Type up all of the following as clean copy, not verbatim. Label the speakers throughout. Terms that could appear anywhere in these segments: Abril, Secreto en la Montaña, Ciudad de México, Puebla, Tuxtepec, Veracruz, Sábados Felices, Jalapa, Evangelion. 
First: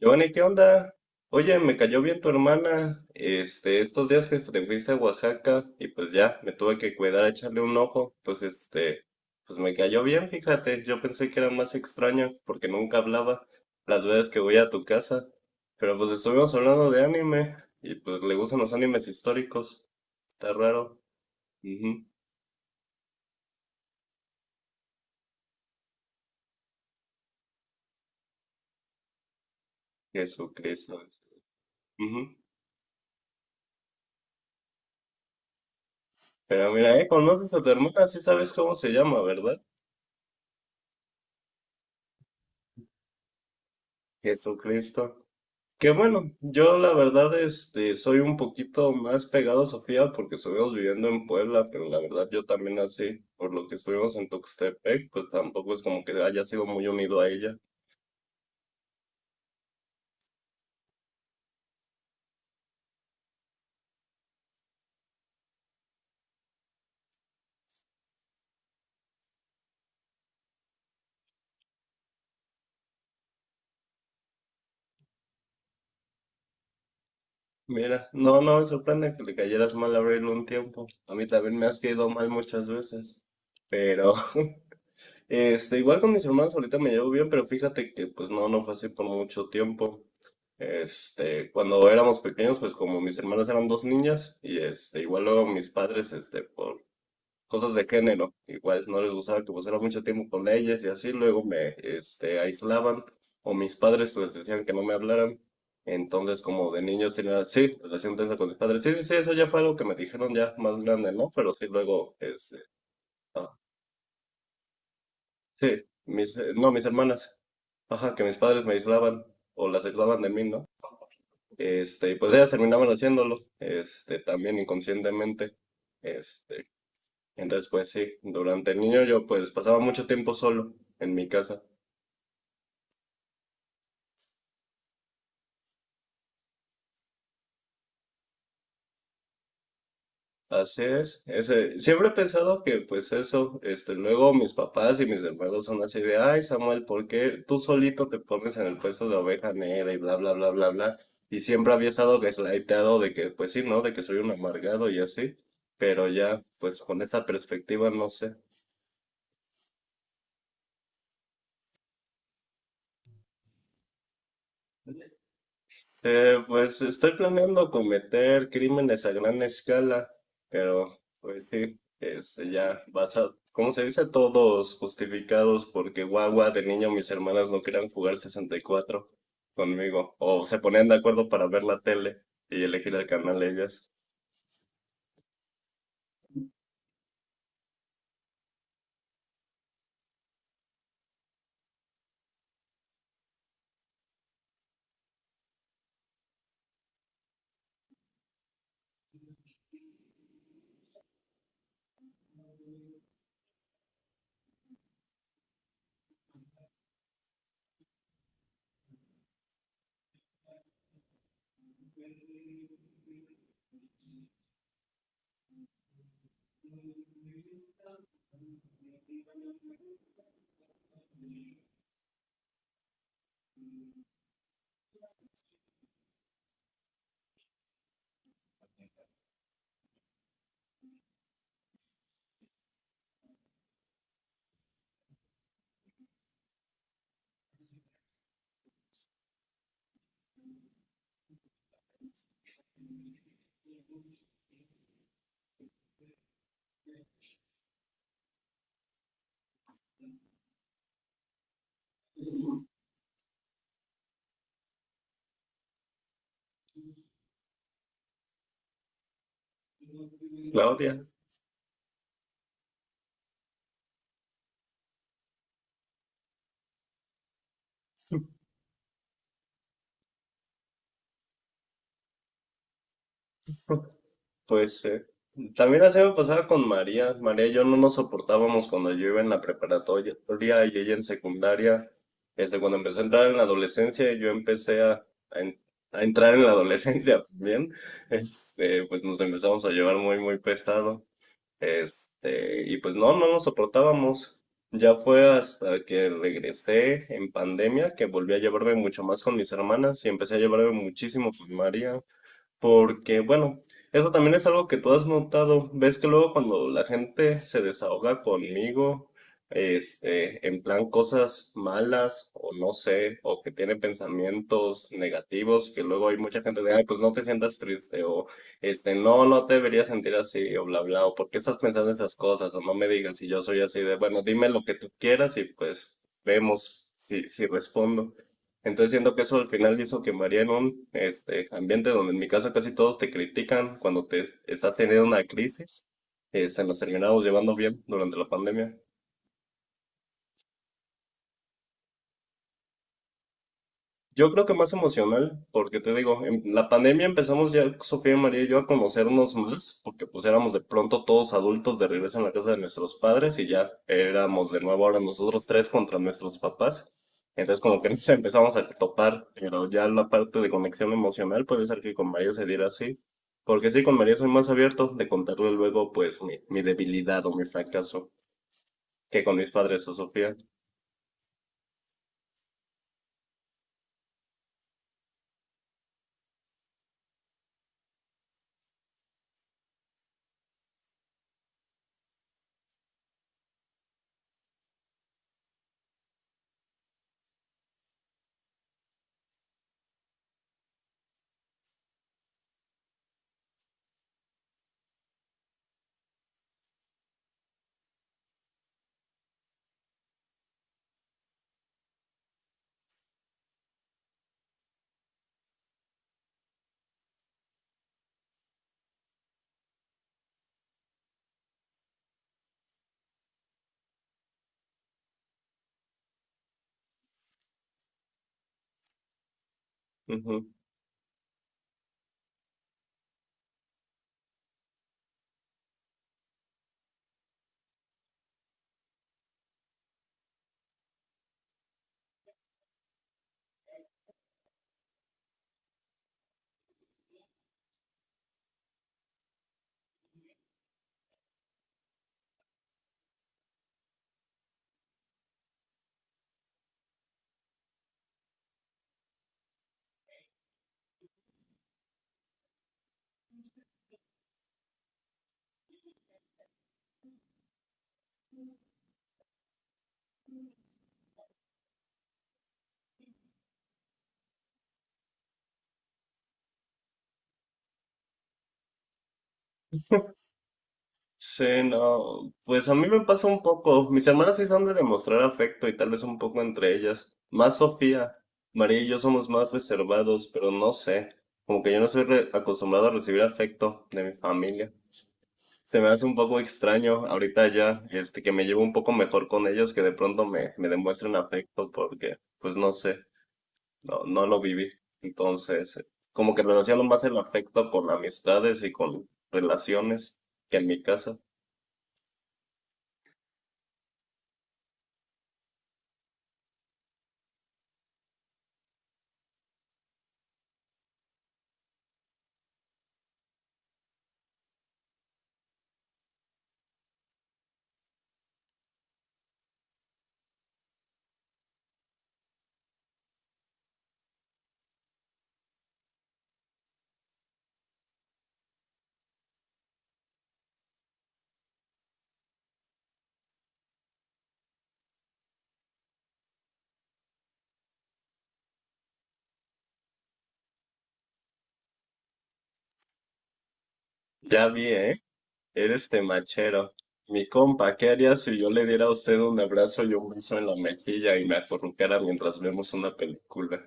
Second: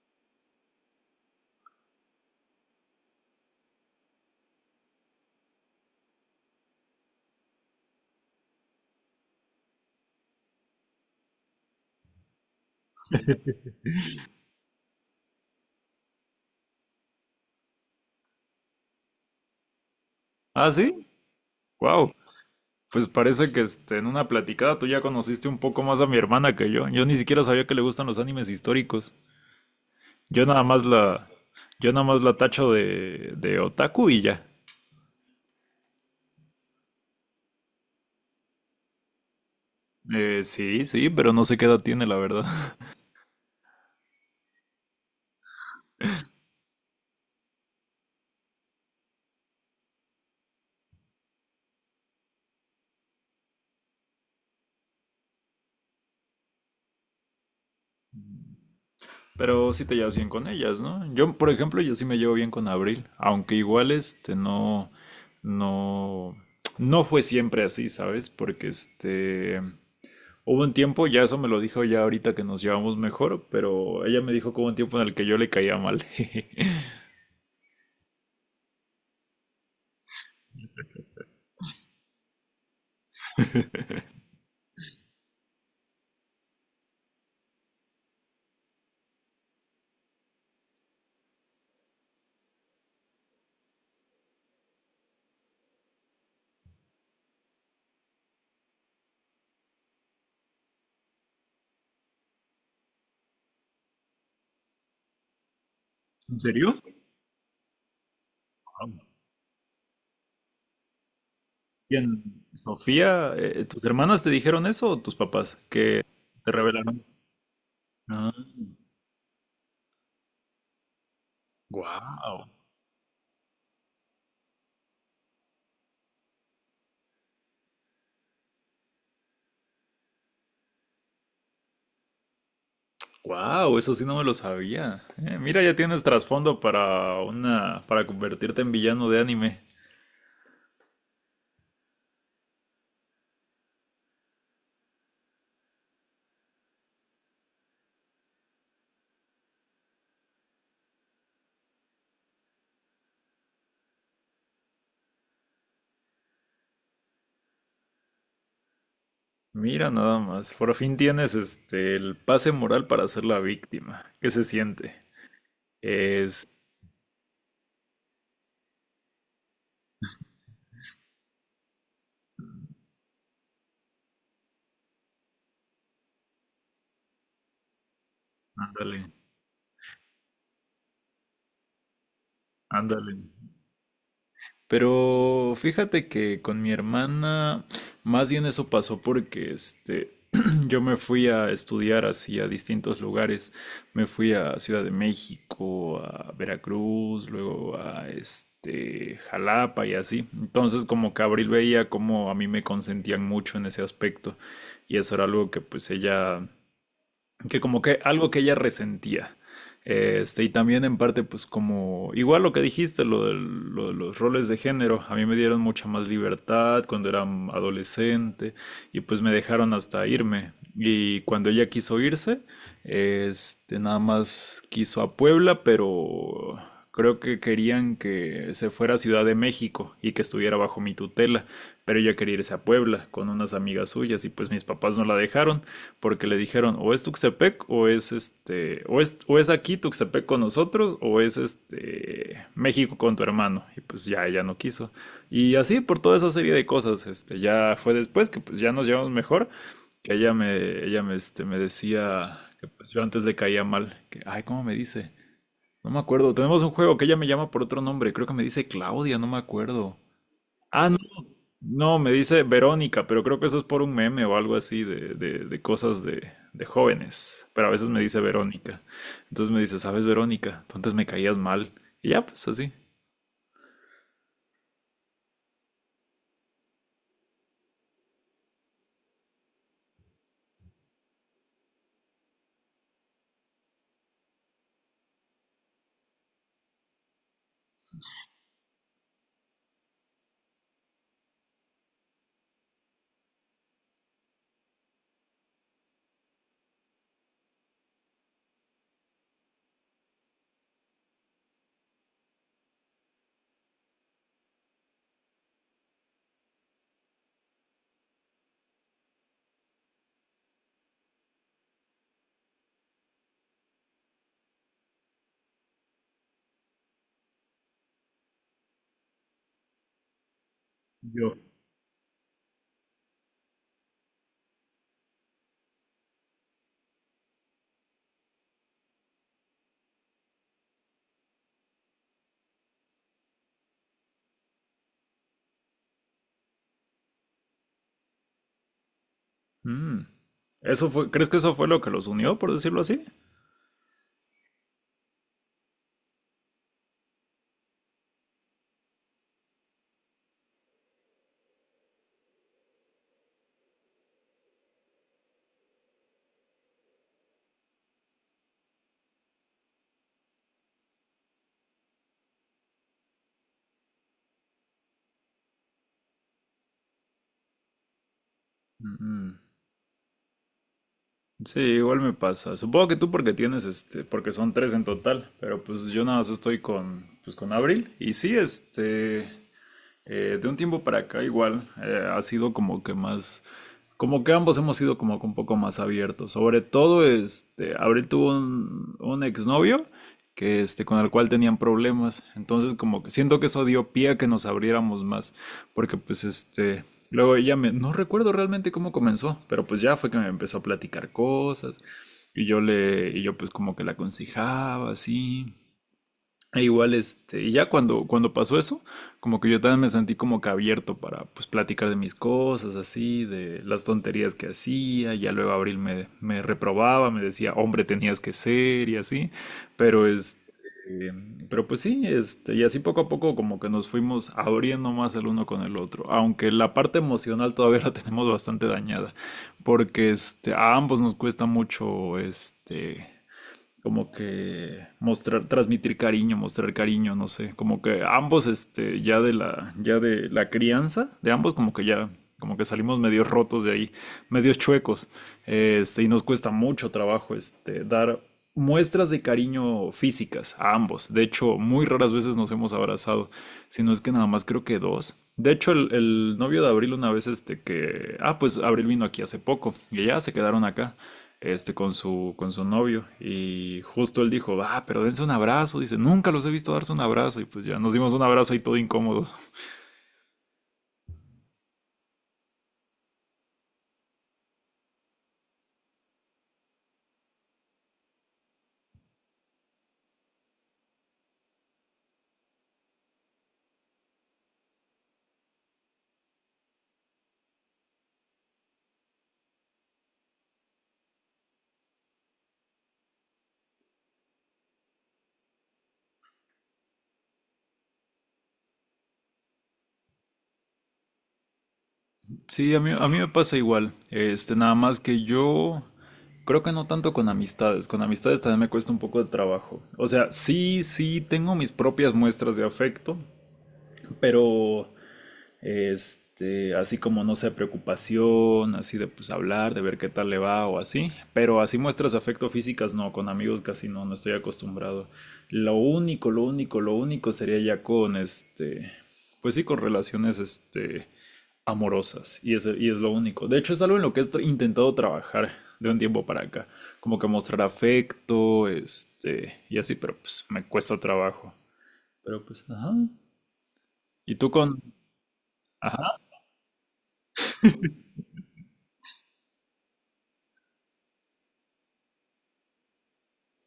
Speaker 1: Giovanni, ¿qué onda? Oye, me cayó bien tu hermana, estos días que te fuiste a Oaxaca y pues ya, me tuve que cuidar a echarle un ojo, pues me cayó bien, fíjate, yo pensé que era más extraño porque nunca hablaba las veces que voy a tu casa, pero pues estuvimos hablando de anime y pues le gustan los animes históricos, está
Speaker 2: Ah,
Speaker 1: raro.
Speaker 2: sí,
Speaker 1: Ujú,
Speaker 2: wow. Pues parece que en una platicada tú ya conociste un poco más a mi hermana que yo. Yo ni siquiera sabía que le gustan los animes históricos. Yo nada más
Speaker 1: Jesucristo.
Speaker 2: la, yo nada más
Speaker 1: Ujú.
Speaker 2: la tacho de otaku y ya.
Speaker 1: Pero mira, conoces a tu hermana, sí sabes cómo se llama, ¿verdad?
Speaker 2: Sí, sí, pero no sé qué edad tiene, la verdad.
Speaker 1: Jesucristo. Que bueno, yo la verdad soy un poquito más pegado a Sofía porque estuvimos viviendo en Puebla, pero la verdad yo también así, por lo que estuvimos en Tuxtepec, pues tampoco es como que haya sido muy unido a ella.
Speaker 2: Pero sí te llevas bien con ellas, ¿no? Yo, por ejemplo, yo sí me llevo bien con Abril, aunque igual no, no, no fue siempre así, ¿sabes? Porque hubo un tiempo, ya eso me lo dijo ya ahorita que nos llevamos mejor, pero ella me dijo que hubo un tiempo en el que yo le caía mal.
Speaker 1: Mira, no, no me sorprende que le cayeras mal a Abril un tiempo. A mí también me has caído mal muchas veces, pero igual con mis hermanos ahorita me llevo bien, pero fíjate que pues no, no fue así por mucho tiempo. Cuando éramos pequeños, pues como mis hermanas eran dos niñas, igual luego mis padres, por cosas de género, igual no les gustaba que pasara mucho tiempo con ellas y así, luego me aislaban, o mis padres pues decían que no me hablaran.
Speaker 2: ¿En
Speaker 1: Entonces, como
Speaker 2: serio?
Speaker 1: de niños tenía, sí, relación tensa con mis padres.
Speaker 2: Wow.
Speaker 1: Sí, sí, sí, eso ya fue algo que me dijeron ya más grande, ¿no? Pero sí, luego,
Speaker 2: Bien,
Speaker 1: este,
Speaker 2: Sofía,
Speaker 1: ah,
Speaker 2: ¿tus hermanas te dijeron eso o tus papás
Speaker 1: sí,
Speaker 2: que te
Speaker 1: no, mis
Speaker 2: revelaron?
Speaker 1: hermanas. Ajá, que
Speaker 2: Ah,
Speaker 1: mis padres me aislaban o las aislaban de mí, ¿no? Y pues
Speaker 2: wow,
Speaker 1: ellas terminaban haciéndolo, también inconscientemente. Este, entonces pues sí, durante el niño yo pues pasaba mucho tiempo solo en mi casa.
Speaker 2: wow, eso sí no me lo sabía. Mira, ya tienes trasfondo para para convertirte en villano de anime.
Speaker 1: Así es, siempre he pensado que pues eso, luego mis papás y mis hermanos son así de, ay Samuel, ¿por qué tú solito te pones en el puesto de oveja negra y bla, bla, bla, bla, bla? Y siempre había estado gaslightado de que, pues sí, ¿no? De que soy un amargado y así, pero ya, pues con esta perspectiva, no sé.
Speaker 2: Mira, nada más. Por fin tienes el pase moral para ser la víctima. ¿Qué se siente? Es,
Speaker 1: Pues estoy planeando cometer crímenes a gran escala, pero pues sí, ya basa, ¿cómo se dice? Todos justificados porque guagua de niño mis hermanas no querían jugar 64
Speaker 2: ándale.
Speaker 1: conmigo, o se ponían de acuerdo para ver la tele y elegir el
Speaker 2: Ándale.
Speaker 1: canal ellas.
Speaker 2: Pero fíjate que con mi hermana, más bien eso pasó porque yo me fui a estudiar así a distintos lugares. Me fui a Ciudad de México, a Veracruz, luego a Jalapa y así. Entonces, como que Abril veía como a mí me consentían mucho en ese aspecto. Y eso era algo que pues ella que como que algo que ella resentía. Y también en parte, pues como, igual lo que dijiste, lo de los roles de género, a mí me dieron mucha más libertad cuando era adolescente y pues me dejaron hasta irme. Y cuando ella quiso irse, nada más quiso a Puebla, pero creo que querían que se fuera a Ciudad de México y que estuviera bajo mi tutela, pero ella quería irse a Puebla con unas amigas suyas y pues mis papás no la dejaron porque le dijeron o es Tuxtepec o es aquí Tuxtepec con nosotros o es México con tu hermano. Y pues ya ella no quiso, y así, por toda esa serie de cosas, ya fue después que pues ya nos llevamos mejor, que ella me me decía que pues yo antes le caía mal, que ay, cómo me dice, no me acuerdo. Tenemos un juego que ella me llama por otro nombre. Creo que me dice Claudia, no me acuerdo. Ah, no,
Speaker 1: Claudia.
Speaker 2: no, me dice Verónica, pero creo que eso es por un meme o algo así de cosas de jóvenes. Pero a veces me dice Verónica. Entonces me dice, ¿sabes, Verónica? Tú antes me caías mal. Y ya, pues así.
Speaker 1: Pues ser. También la semana pasaba con María. María y yo no nos soportábamos cuando yo iba en la preparatoria y ella en secundaria. Cuando empecé a entrar en la adolescencia, yo empecé a en- a entrar en la adolescencia también. Pues nos empezamos a llevar muy, muy pesado. Y pues no, no nos soportábamos. Ya fue hasta que regresé en pandemia que volví a llevarme mucho más con mis hermanas y empecé a llevarme muchísimo con María. Porque, bueno, eso también es algo que tú has notado. Ves que luego cuando la gente se desahoga conmigo, en plan cosas malas, o no sé, o que tiene pensamientos negativos, que luego hay mucha gente de, ay, pues no te sientas triste, o no, no te deberías sentir así, o bla, bla, o por
Speaker 2: Yo.
Speaker 1: qué estás pensando esas cosas, o no me digas si yo soy así de, bueno, dime lo que tú quieras y pues vemos si respondo. Entonces siento que eso al final hizo que María en un ambiente donde en mi casa casi todos te critican cuando te estás teniendo una crisis, se nos terminamos llevando bien durante la pandemia.
Speaker 2: Mm, ¿Crees que eso fue lo que los unió, por decirlo así?
Speaker 1: Yo creo que más emocional, porque te digo, en la pandemia empezamos ya Sofía y María y yo a conocernos más, porque pues éramos de pronto todos adultos de regreso en la casa de nuestros padres y ya éramos de nuevo ahora nosotros tres contra nuestros papás. Entonces como que nos empezamos a topar, pero ya la parte de conexión emocional puede ser que con María se diera así, porque sí, con María soy más abierto de contarle luego pues mi debilidad o mi fracaso que
Speaker 2: Mm,
Speaker 1: con mis padres a Sofía.
Speaker 2: sí, igual me pasa. Supongo que tú porque tienes porque son tres en total, pero pues yo nada más estoy pues con Abril. Y sí, de un tiempo para acá igual, ha sido como que más, como que ambos hemos sido como que un poco más abiertos. Sobre todo, Abril tuvo un exnovio que, con el cual tenían problemas. Entonces, como que siento que eso dio pie a que nos abriéramos más, porque pues, luego no recuerdo realmente cómo comenzó, pero pues ya fue que me empezó a platicar cosas, y yo pues como que la aconsejaba así. E igual, y ya cuando pasó eso, como que yo también me sentí como que abierto para pues platicar de mis cosas, así, de las tonterías que hacía, ya luego Abril me reprobaba, me decía, hombre, tenías que ser, y así, pero, pero pues sí, y así poco a poco como que nos fuimos abriendo más el uno con el otro, aunque la parte emocional todavía la tenemos bastante dañada, porque, a ambos nos cuesta mucho, como que mostrar, transmitir cariño, mostrar cariño, no sé, como que ambos, ya de la crianza, de ambos como que ya, como que salimos medio rotos de ahí, medios chuecos, y nos cuesta mucho trabajo, dar muestras de cariño físicas a ambos. De hecho, muy raras veces nos hemos abrazado, si no es que nada más creo que dos. De hecho, el novio de Abril una vez, pues Abril vino aquí hace poco, y ya se quedaron acá, con su novio. Y justo él dijo, ah, pero dense un abrazo. Dice, nunca los he visto darse un abrazo. Y pues ya nos dimos un abrazo y todo incómodo.
Speaker 1: Sí, no, pues a mí me pasa un poco. Mis hermanas sí son de demostrar afecto y tal vez un poco entre ellas. Más Sofía. María y yo somos más reservados, pero no sé. Como que yo no soy acostumbrado a recibir afecto de mi familia. Se me hace un poco extraño ahorita ya, que me llevo un poco mejor con ellos, que de pronto me demuestren afecto porque, pues no sé, no, no lo viví. Entonces, como que relaciono más el afecto con amistades y con relaciones que en mi casa.
Speaker 2: Sí, a mí me pasa igual. Nada más que yo creo que no tanto con amistades. Con amistades también me cuesta un poco de trabajo. O sea, sí, sí, tengo mis propias muestras de afecto, pero, así, como no sé, preocupación, así de pues hablar, de ver qué tal le va o así. Pero así muestras afecto físicas, no, con amigos casi no, no estoy acostumbrado. Lo único, lo único, lo único sería ya con, pues sí, con relaciones, amorosas. Y es lo único. De hecho, es algo en lo que he intentado trabajar de un tiempo para acá. Como que mostrar afecto, y así, pero pues me cuesta trabajo. Pero pues, ajá. ¿Y
Speaker 1: Ya
Speaker 2: tú
Speaker 1: vi,
Speaker 2: con?
Speaker 1: ¿eh? Eres
Speaker 2: Ajá.
Speaker 1: temachero. Mi compa, ¿qué haría si yo le diera a usted un abrazo y un beso en la mejilla y me acurrucara mientras vemos una película?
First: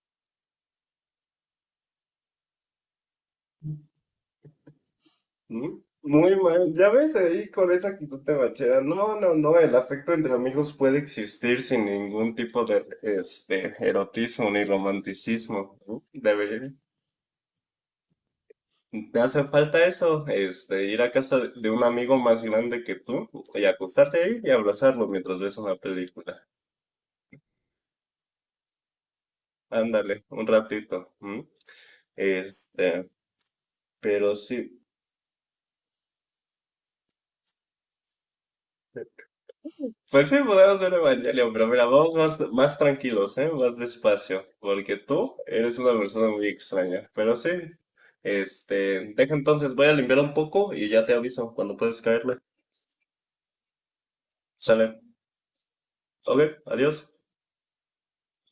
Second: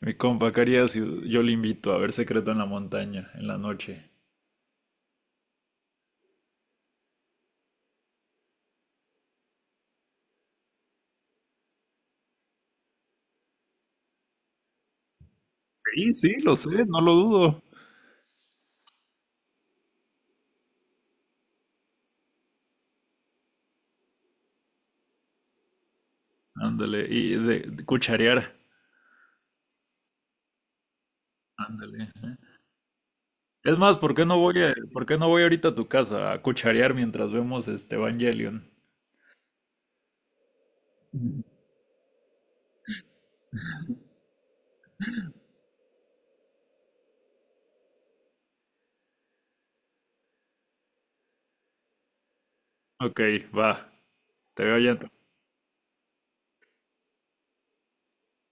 Speaker 2: Mi compa, ¿qué haría si yo le invito a ver Secreto en la Montaña en la noche?
Speaker 1: ¿Mm? Muy mal, ya ves ahí con esa actitud temachera. No, no, no, el afecto entre amigos puede existir sin ningún tipo de erotismo ni romanticismo, ¿no?
Speaker 2: Sí, sí, lo
Speaker 1: Debería.
Speaker 2: sé, no lo dudo.
Speaker 1: Te hace falta eso, ir a casa de un amigo más grande que tú y acostarte ahí y abrazarlo mientras ves una película.
Speaker 2: Ándale, y de cucharear.
Speaker 1: Ándale, un ratito. ¿M?
Speaker 2: Ándale. Ajá.
Speaker 1: Este,
Speaker 2: Es más,
Speaker 1: pero sí.
Speaker 2: por qué no voy ahorita a tu casa a cucharear mientras vemos Evangelion?
Speaker 1: Pues sí, podemos ver Evangelion, pero mira, vamos más, más tranquilos, ¿eh? Más despacio, porque tú eres una persona muy extraña. Pero sí, deja entonces, voy a limpiar un poco y ya te aviso cuando puedes caerle.
Speaker 2: Ok, va. Te veo
Speaker 1: Sale.
Speaker 2: allá.
Speaker 1: Ok, adiós.